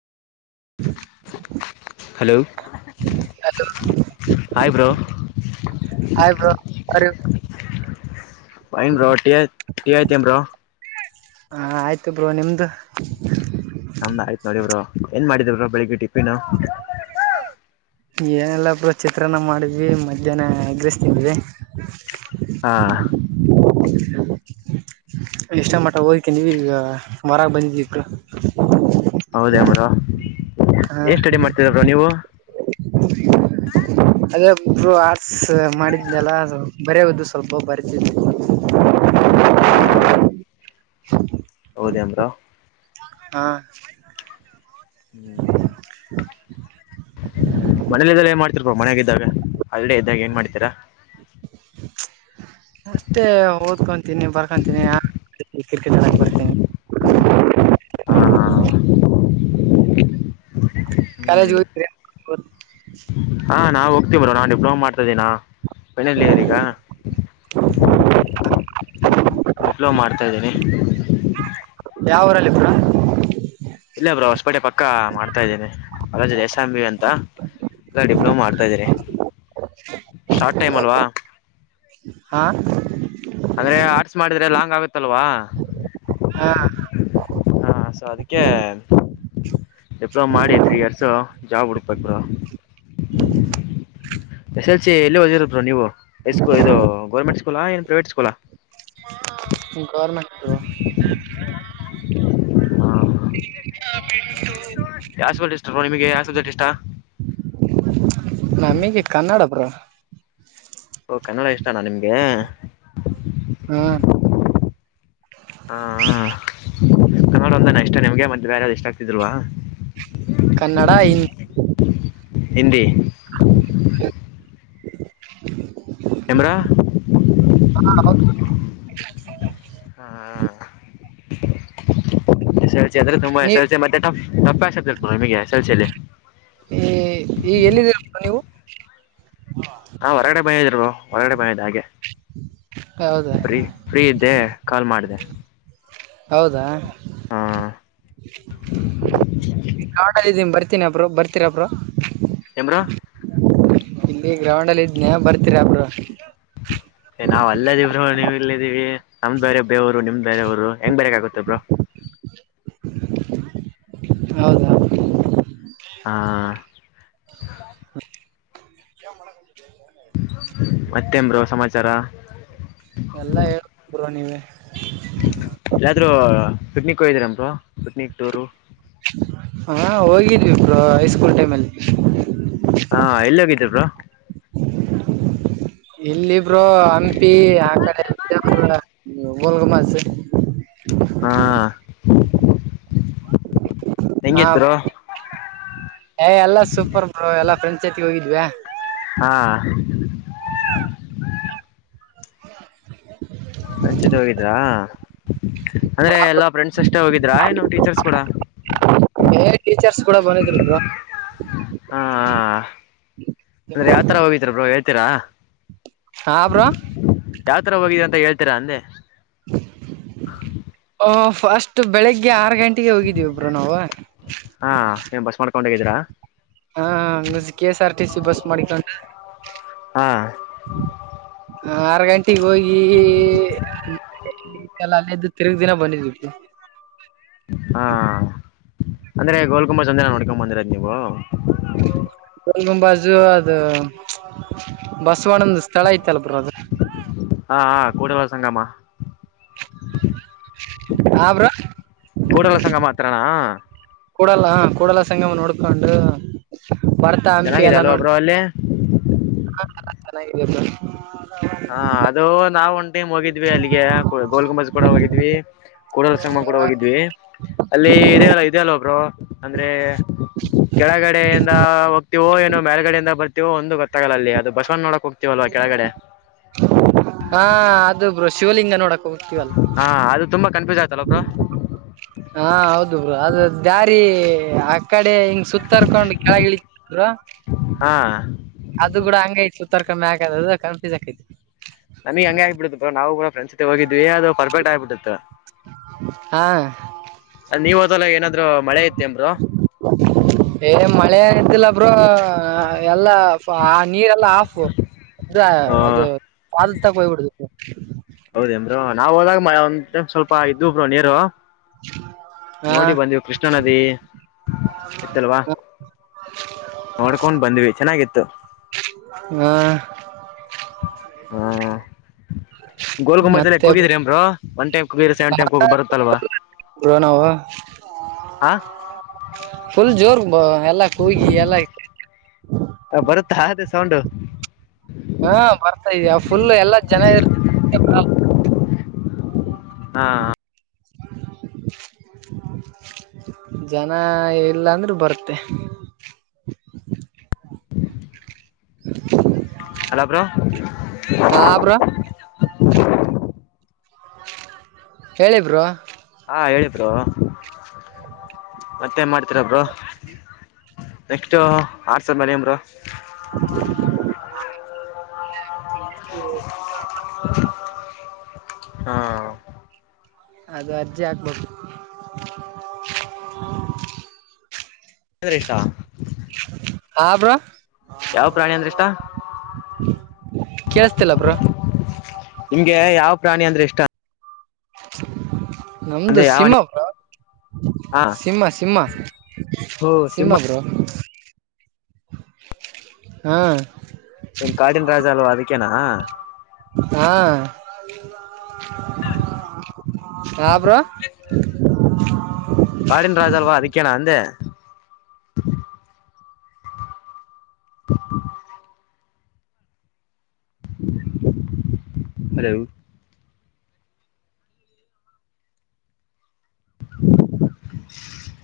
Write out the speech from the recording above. [inaudible] Hello. Hello. Hi bro. Hi bro. Fine ಬೋ ಟಿ tea ಆಯ್ತಾ ಎನ್ರೋ. ಹ ಆಯ್ತು ಬ್ರೋ ನಿಮ್ದು. ನಮ್ದ್ ಆಯ್ತ್ ನೋಡಿದ್ರು ಏನ್ ಮಾಡಿದವರು ಬೆಳಿಗ್ಗೆ ಟಿಫನ್ನು. [unintelligible] ಏನೆಲ್ಲಬ್ರ ಚಿತ್ರಾನ್ನ ಮಾಡಿದ್ವಿ ಮಧ್ಯಾಹ್ನ ಅಗ್ರೆಸ್ ತಿಂದ್ವಿ. ಹಾ ಇಷ್ಟ ಮಟ್ಟ ಹೋಗಕ್ಕೆ ನೀವೀಗ ಮರಕ್ಕೆ ಬಂದಿದ್ದವಿ ಕ ಹೌದ ಬ್ರೋ ಏನ್ ಸ್ಟಡಿ ಮಾಡ್ತರ್ರ ನೀವು. ಅದೇ ಒಬ್ಬರು ಆರ್ಟ್ಸ್ ಮಾಡಿದ್ಲಲ್ಲ ಬರೆಯೋವದು ಸ್ವಲ್ಪ ಬರ್ತಿದ್ದು. ಹಾ ಹ [unintelligible] ಹೌದಮ್ರ ಬ್ರೋ. ಹಾ ಹ್ಮ್ ಹೂ ಮನೇಲಿ ಇದ್ರ ಏನ್ ಮಾಡ್ತರ್ಪ್ಪ ಮನಯಾಗಿದ್ದಾಗ ಅಲ್ಡೆ ಇದ್ದಾಗ ಏನ್ ಮಾಡ್ತೀರಾ ಹ ಅಷ್ಟೇ ಓದ್ಕೊಂತೀನಿ ಬರ್ಕೊಂತೀನಿ ಆಡ್ ಕ್ರಿಕೆಟ್ ಆಡಕೆ ಬರ್ತೀನಿ ಹಾ ಹಾ ಹಾ ಕಾಲೇಜ್ ಹ್ಮ್ ಹೋಗ್ತೀರಾ ಹಾ ನಾವು ಹೋಗ್ತೀ ಬ್ರೋ ನಾನ್ ಡಿಪ್ಲೊಮಾ ಮಾಡ್ತದಿನೋ ಪೈನಲಿಯರ್ ಈಗ ಡಿಪ್ಲೊಮ ಮಾಡ್ತಾ ಇದ್ದೀನಿ ಯಾವ ಊರಲ್ಲಿ ಬ್ರೋ ಇಲೆ ಬ್ರೋ ಹೊಸಪೇಟೆ ಪಕ್ಕ ಮಾಡ್ತಾ ಇದ್ದೀನಿ ಕಾಲೇಜ್ ಎಸ್ ಎಂ ಬಿ ಅಂತ ಡಿಪ್ಲೊಮಾ ಮಾಡ್ತಾ ಇದ್ದೀರಿ ಶಾರ್ಟ್ ಟೈಮ್ ಅಲ್ವಾ ಹಾ ಅಂದ್ರೆ ಆರ್ಟ್ಸ್ ಮಾಡಿದ್ರೆ ಲಾಂಗ್ ಆಗುತ್ತಲ್ವಾ ಹಾ ಹಾ ಸೊ ಅದಕ್ಕೆ ಡಿಪ್ಲೋಮ್ ಮಾಡಿ ತ್ರೀ ಇಯರ್ಸ್ ಜಾಬ್ ಹುಡ್ಕಬೇಕು ಬ್ರೋ ಎಸ್ ಎಲ್ ಸಿ ಎಲ್ಲಿ ಓದಿರರು ಬ್ರೋ ನೀವು ಐಸ್ಕೂಲ್ ಇದು ಗೌರ್ಮೆಂಟ್ ಸ್ಕೂಲ ಏನ್ ಪ್ರೈವೇಟ್ ಸ್ಕೂಲ ಹ್ಮ್ ಗೌರ್ಮೆಂಟ್ ಹಾ ಬಿನಿ ಯ ಇಷ್ಟ ಬ್ರೋ ನಿಮಗೆ ಯ ಸಬ್ಸಿಟ್ ಇಷ್ಟ ನಮಿಗೆ ಕನ್ನಡ ಬ್ರೋ ಓ ಕನ್ನಡ ಇಷ್ಟನ ನಿಮ್ಗೆ ಹ್ಮ್ ಹಾ ಹಾ ಕನ್ನಡ ಒಂದಾನ ಎಷ್ಟ ನಿಮ್ಗೆ ಮತ್ತೆ ಬೇರೆ ಯಾದು ಇಷ್ಟಾಗ್ತಿದಲ್ವಾ ಕನ್ನಡ ಹಿಂದ ಹಿಂದಿ ಏನ್ ಬ್ರೋ ಹಾ ಹೌದು ಹ ಹಾ ಸ ಯಾದ್ರು ತುಂಬಸೆ ಎಸ್ ನೀವ್ ಲ್ ಸಿ ತಪ್ಪ ಮತ್ತೆ ತಪ್ಪಸತಿ ನಿಮಗೆ ಸಲ್ಸಲ್ಲಿ ಈ್ಮ ಈಗ ಎಲ್ಲಿದ್ದೀರಪ್ಪ ನೀವು ಹಾ ಹೊರಗಡೆ ಬ್ರೋ ಹೊರಗಡೆ ಬಂದಿದೆ ಹಾಗೆ ಹೌದಾ ಬ್ರೀ ಫ್ರೀ ಇದ್ದೆ ಕಾಲ್ ಮಾಡಿದೆ ಹೌದಾ ಹಾ ಕಾಡಗಿದೀನಿ ಬರ್ತಿ ರ್ತೀನಿ ಬ್ರೋ ಬರ್ತರ ಬಬ್ರೋ ಎನ್ ಬ್ರೋ ಇಲ್ಲಿ ಗ್ರೌಂಡ್ ಅಲ್ಲಿ ಇದ್ನೇ ಬರ್ತೀರ ಒಬ್ರು ಹ್ಮ ನಾವ್ ಅಲ್ಲದಿವಿ ಬ್ರೋ ನೀವು ಇಲ್ಲಿದ್ದೀವಿ ನಮ್ದ್ ಬೇರೆ ಊ ರು ನಿಮ್ ಬೇರ ಊರು ಹೆಂಗ್ ಬರಕಾಗುತ್ತೆ ಬ್ರೋ ಹೌದ ಹಾ ಮತ್ತೆ ಏನ್ ಬ್ರೋ ಸಮಾಚಾರ ಎಲ್ಲ ಹೇಳ್ಬೇಕು ಬ್ರೋ ನೀವೇ ಎಲ್ಲಾದ್ರು ಪಿಕ್ನಿಕ್ ಹೋಗಿದಿರನ್ ಬ್ರೋ ಪಿಕ್ನಿಕ್ ಟೂರು ಹಾ ಹೋಗಿದ್ವಿ ಬ್ರೋ ಹೈಸ್ಕೂಲ್ ಟೈಮ್ ಅಲ್ಲಿ ಹಾ ಎಲ್ಲಿ ಹೋಗಿದ್ದೆ ಬ್ರೋ ಇಲ್ಲಿ ಬ್ರೋ ಹಂಪಿ ಆ ಕಡೆ ವಿಜಾಪುರ ಗೋಲ್ ಗುಂಬಜ್ ಹಾ ಹಾ ಹೆಂಗಿತ್ ಬ ಬ್ರೋ ಎಲ್ಲಾ ಸೂಪರ್ ಬ್ರೋ ಎಲ್ಲಾ ಫ್ರೆಂಡ್ಸ್ ಜೋತಿಗೆ ಹೋಗಿದ್ವಿ ಹಾ ಫ್ರೆಂಡ್ಸ್ ಜೊತೆ ಹೋಗಿದ್ರಾ ಅಂದ್ರೆ ಎಲ್ಲಾ ಫ್ರೆಂಡ್ಸ್ ಅಷ್ಟೇ ಹೋಗಿದ್ರಾ ಏನು ಟೀಚರ್ಸ್ ಕೂಡಾ ಟೀಚೆರ್ಸ್ ಕೂಡಾ ಬಂದಿದ್ರು ಬ್ರೋ ಹಾ ಅಂದ್ರೆ ಯಾವತರಾ ಹೋಗಿದ್ರ ಬ್ರೋ ಹೇಳ್ತೀರಾ ಹಾ ಬ್ರೋ ಯಾವ್ ತರಾ ಹೋಗಿದ ಅಂತಾ ಹೇಳ್ತೀರಾ ಅಂದೆ ಹ ಫಸ್ಟ್ ಬೆಳಿಗ್ಗೆ ಆರು ಗಂಟೆಗೆ ಹೋಗಿದಿವಿ ಬ್ರೋ ನಾವು ಹಾ ಏನ್ ಬಸ್ ಮಾಡ್ಕೊಂಡ ಹೋಗಿದೀರಾ ಹಾ K S R T C bus ಮಾಡಿಕೊಂಡು ಹಾ ಆರ ಗಂಟೆಗೆ ಹೋಗಿ ಇ ಕಲ್ಲ ಅಲ್ಲೇದು ತಿರುಗ ದಿನ ಬಂದಿದಿವಿ ಹಾ ಅಂದ್ರೆ ಗೋಲ್ ಗುಮ್ಮಜ್ ಒಂದೇ ನೋಡ್ಕೊಂಡ್ ಬಂದಿರೊದಾ ನೀವು [unintelligible] ಸಲ್ಗಂಬಾಜು ಅದು ಬಸವಣ್ಣಂದ್ ಸ್ಥಳ ಐತಲ್ ಬ್ರೋ ಅದು ಹಾ ಹಾ ಕೂಡವಸಂಗಮಾ ಹಾ ಬ್ರೋ ಕೂಡಲಸಂಗಮ ಹತ್ರಾನಾ ಕೂಡಲ ಕೂಡಲ ಸಂಗಮ ನೋಡ್ಕೊಂಡು ಭರ್ತ ಹಂಪಿ ಚೆನ್ನಾಗಿದೆ ಎಲ್ಲಾ ನೋಡ್ [unintelligible] ಹ್ ಚೆನ್ನಾಗಿದ್ದಾ ಬ್ರೋ ಹಾ ಅದು ನಾವ್ ಒಂದ ಟೀಮ್ ಹೋಗಿದ್ವಿ ಅಲ್ಲಿಗೆ ಗೋಲ್ ಗುಂಬಜ್ ಕೂಡ ಹೋಗಿದ್ವಿ ಕೂಡಲ ಸಂಗಮ ಕೂಡಾ ಹೋಗಿದ್ವಿ ಅಲ್ಲಿ ಇದೆ ಅಲ್ಲ ಇದೆ ಅಲ್ ಬ್ರೋ ಅಂದ್ರೆ ಕೆಳಗಡೆ ಯಿಂದ ಬರ್ವೋ ಏ ಮೇಲ್ಗಡಿಂದ ಬರ್ತವೋ ಒಂದು ಗೊತ್ತಾಗಲ್ಲ ಅದು ಬಸವಣ್ಣ ನೋಡಕ್ ಹೋಗ್ತಿವಲ್ವಾ ಕೆಳಗಡೆ ಹಾ ಅದು ಬ್ರೋ ಶಿವಲಿಂಗ ನೋಡಕ್ ಹೋಗ್ತೀವಲಾ ಹಾ ಅದು ತುಂಬ ಕನ್ಸಪುಜ್ ಆಗ ಹಾ ಹೌದು ಬ್ರೋ ಅದು ದಾರಿ ಆ ಕಡೆ ಹಂ ಸುತ್ತಾರ್ಕೊಂಡ ಕೆಳಗಿಳಿ ಬ್ರೋ ಹಾ ಅದು ಬೀಡು ಹಂಗೈ ಐತ ತರಾಕಮ್ಮಿ ಆಗ ಅದು ಕನಫೀಸ್ ಆಕೈತಿ ಹನಿ ಹನಿ ಆಗಿ ಬಿಡುತ್ತೆ ಬ್ರೋ ನಾವು ಹಂ ಆಗ್ಬಿಡತ್ತು ನಾವು ಕೂಡ ಬ್ಯಾಸಗಾಗ ಹೋಗಿದ್ದಿವಿ ಅ ಪರ್ಕ್ ಆಗಿ ಬಿಟ್ಟಿರುತ್ತ ಹಾ ಅ ನೀವ ಹೊದಲ್ಲಾ ಏನಾದ್ರು ಮಳೆ ಇತ್ತನ್ ಬ್ರೋ ಏ ಮಳೆ ಇದ್ದಿಲ್ಲ ಬ್ರೋ ಎಲ್ಲಾ ಆ ನೀರೆಲ್ಲಾ ಆಫ್ ಅ ಬ್ರೋ ಅದು ಪಾದ ತ ಹೋಗ್ ಬಿಡತಿತ್ ಹೌದೇನ್ ಬ್ರೋ ನಾವ್ ಹೋದಾಗ ಒಂದ ಸ್ವಲ್ಪ ಇದ್ದು ನೀರು ಹಾ ನೋಡಿ ಬಂದಿವು ಕೃಷ್ಣಾ ನದಿ ಇತ್ತಲ್ವಾ ನೋಡ್ಕೊಂಡ್ ಬಂದ್ವಿ ಚೆನ್ನಾಗಿತ್ತು ಹ್ ಹಾ ಗೋಲ್ ಗುಂಬಜ್ ಲ್ಲಿ ಮತ್ತೆ ಕೂಗಿದ್ರಾ ಬ್ರೋ ಒನ್ ಟೈಮ್ ಕೂಗಿದ್ರ ಸವೆನ್ ಟೈಮ್ ಕೂಗ ಬರುತ್ತಲ್ವಾ [unintelligible] ಆ ಫುಲ್ ಜೋರ್ ಎಲ್ಲಾ ಕೂಗಿ ಎಲ್ಲಾ ಇ ಹ ಬರುತ್ತಾ ಅದು ಸೌಂಡು ಹಾ ಬರ್ತಾ ಇದಯ ಫುಲ್ ಎಲ್ಲಾ ಜನ ಇರ್ ಹಾ ಜನ ಇಲ್ಲಾ ಅಂದ್ರೆ ಬರುತ್ತೆ [unintelligible] ಹಲೋ ಬ್ರೋ ಹಾ ಬ್ರೋ ಹೇಳಿ ಬ್ರೋ ಹಾ ಹೇಳಿ ಬ್ರೋ [unintelligible] ಮತ್ತೆನ್ ಮಾಡ್ತಿರಾ ಬ್ರೋ ನೆಕ್ಟ್ ಆರ್ ಸಾವಿರ ಮಾಡೀನಿ ಬ್ರೋ [unintelligible] ಹ್ಮ [inaudible] ಹ್ಮ ಅದು ಅರ್ಜಿ ಹಾಕ್ಬೇಕು ಇಷ್ಟ ಹಾ ಬ್ರೋ ಯಾವ ಪ್ರಾಣಿ ಅಂದ್ರೆ ಇಷ್ಟ ಕೇಳಸ್ತಿಲ್ಲ ಬ್ರೋ ನಿಮ್ಗೆ ಯಾವ ಪ್ರಾಣಿ ಅಂದ್ರೆ ಇಷ್ಟ ನಮ್ದು ಅಂದ್ರೆ ಯಾವ ಸಿಂಹ ಬ್ರೋ ಹಾ ಸಿಂಹ ಸಿಂಹ ಸಿಂಹ ಬ್ರೋ ಹಾ ಕಾಡಿನ ರಾಜ ಅಲ್ವಾ ಅದಕ್ಕೇನಾ ಹಾ ಹ ಬ್ರೋ [unintelligible] ಕಾಡಿನ ರಾಜಾ ಅಲ್ವ ಅದಕ್ಕೆ ನಾ ಅಂದೆ [inaudible] [unintelligible] ಅದದೇ [unintelligible]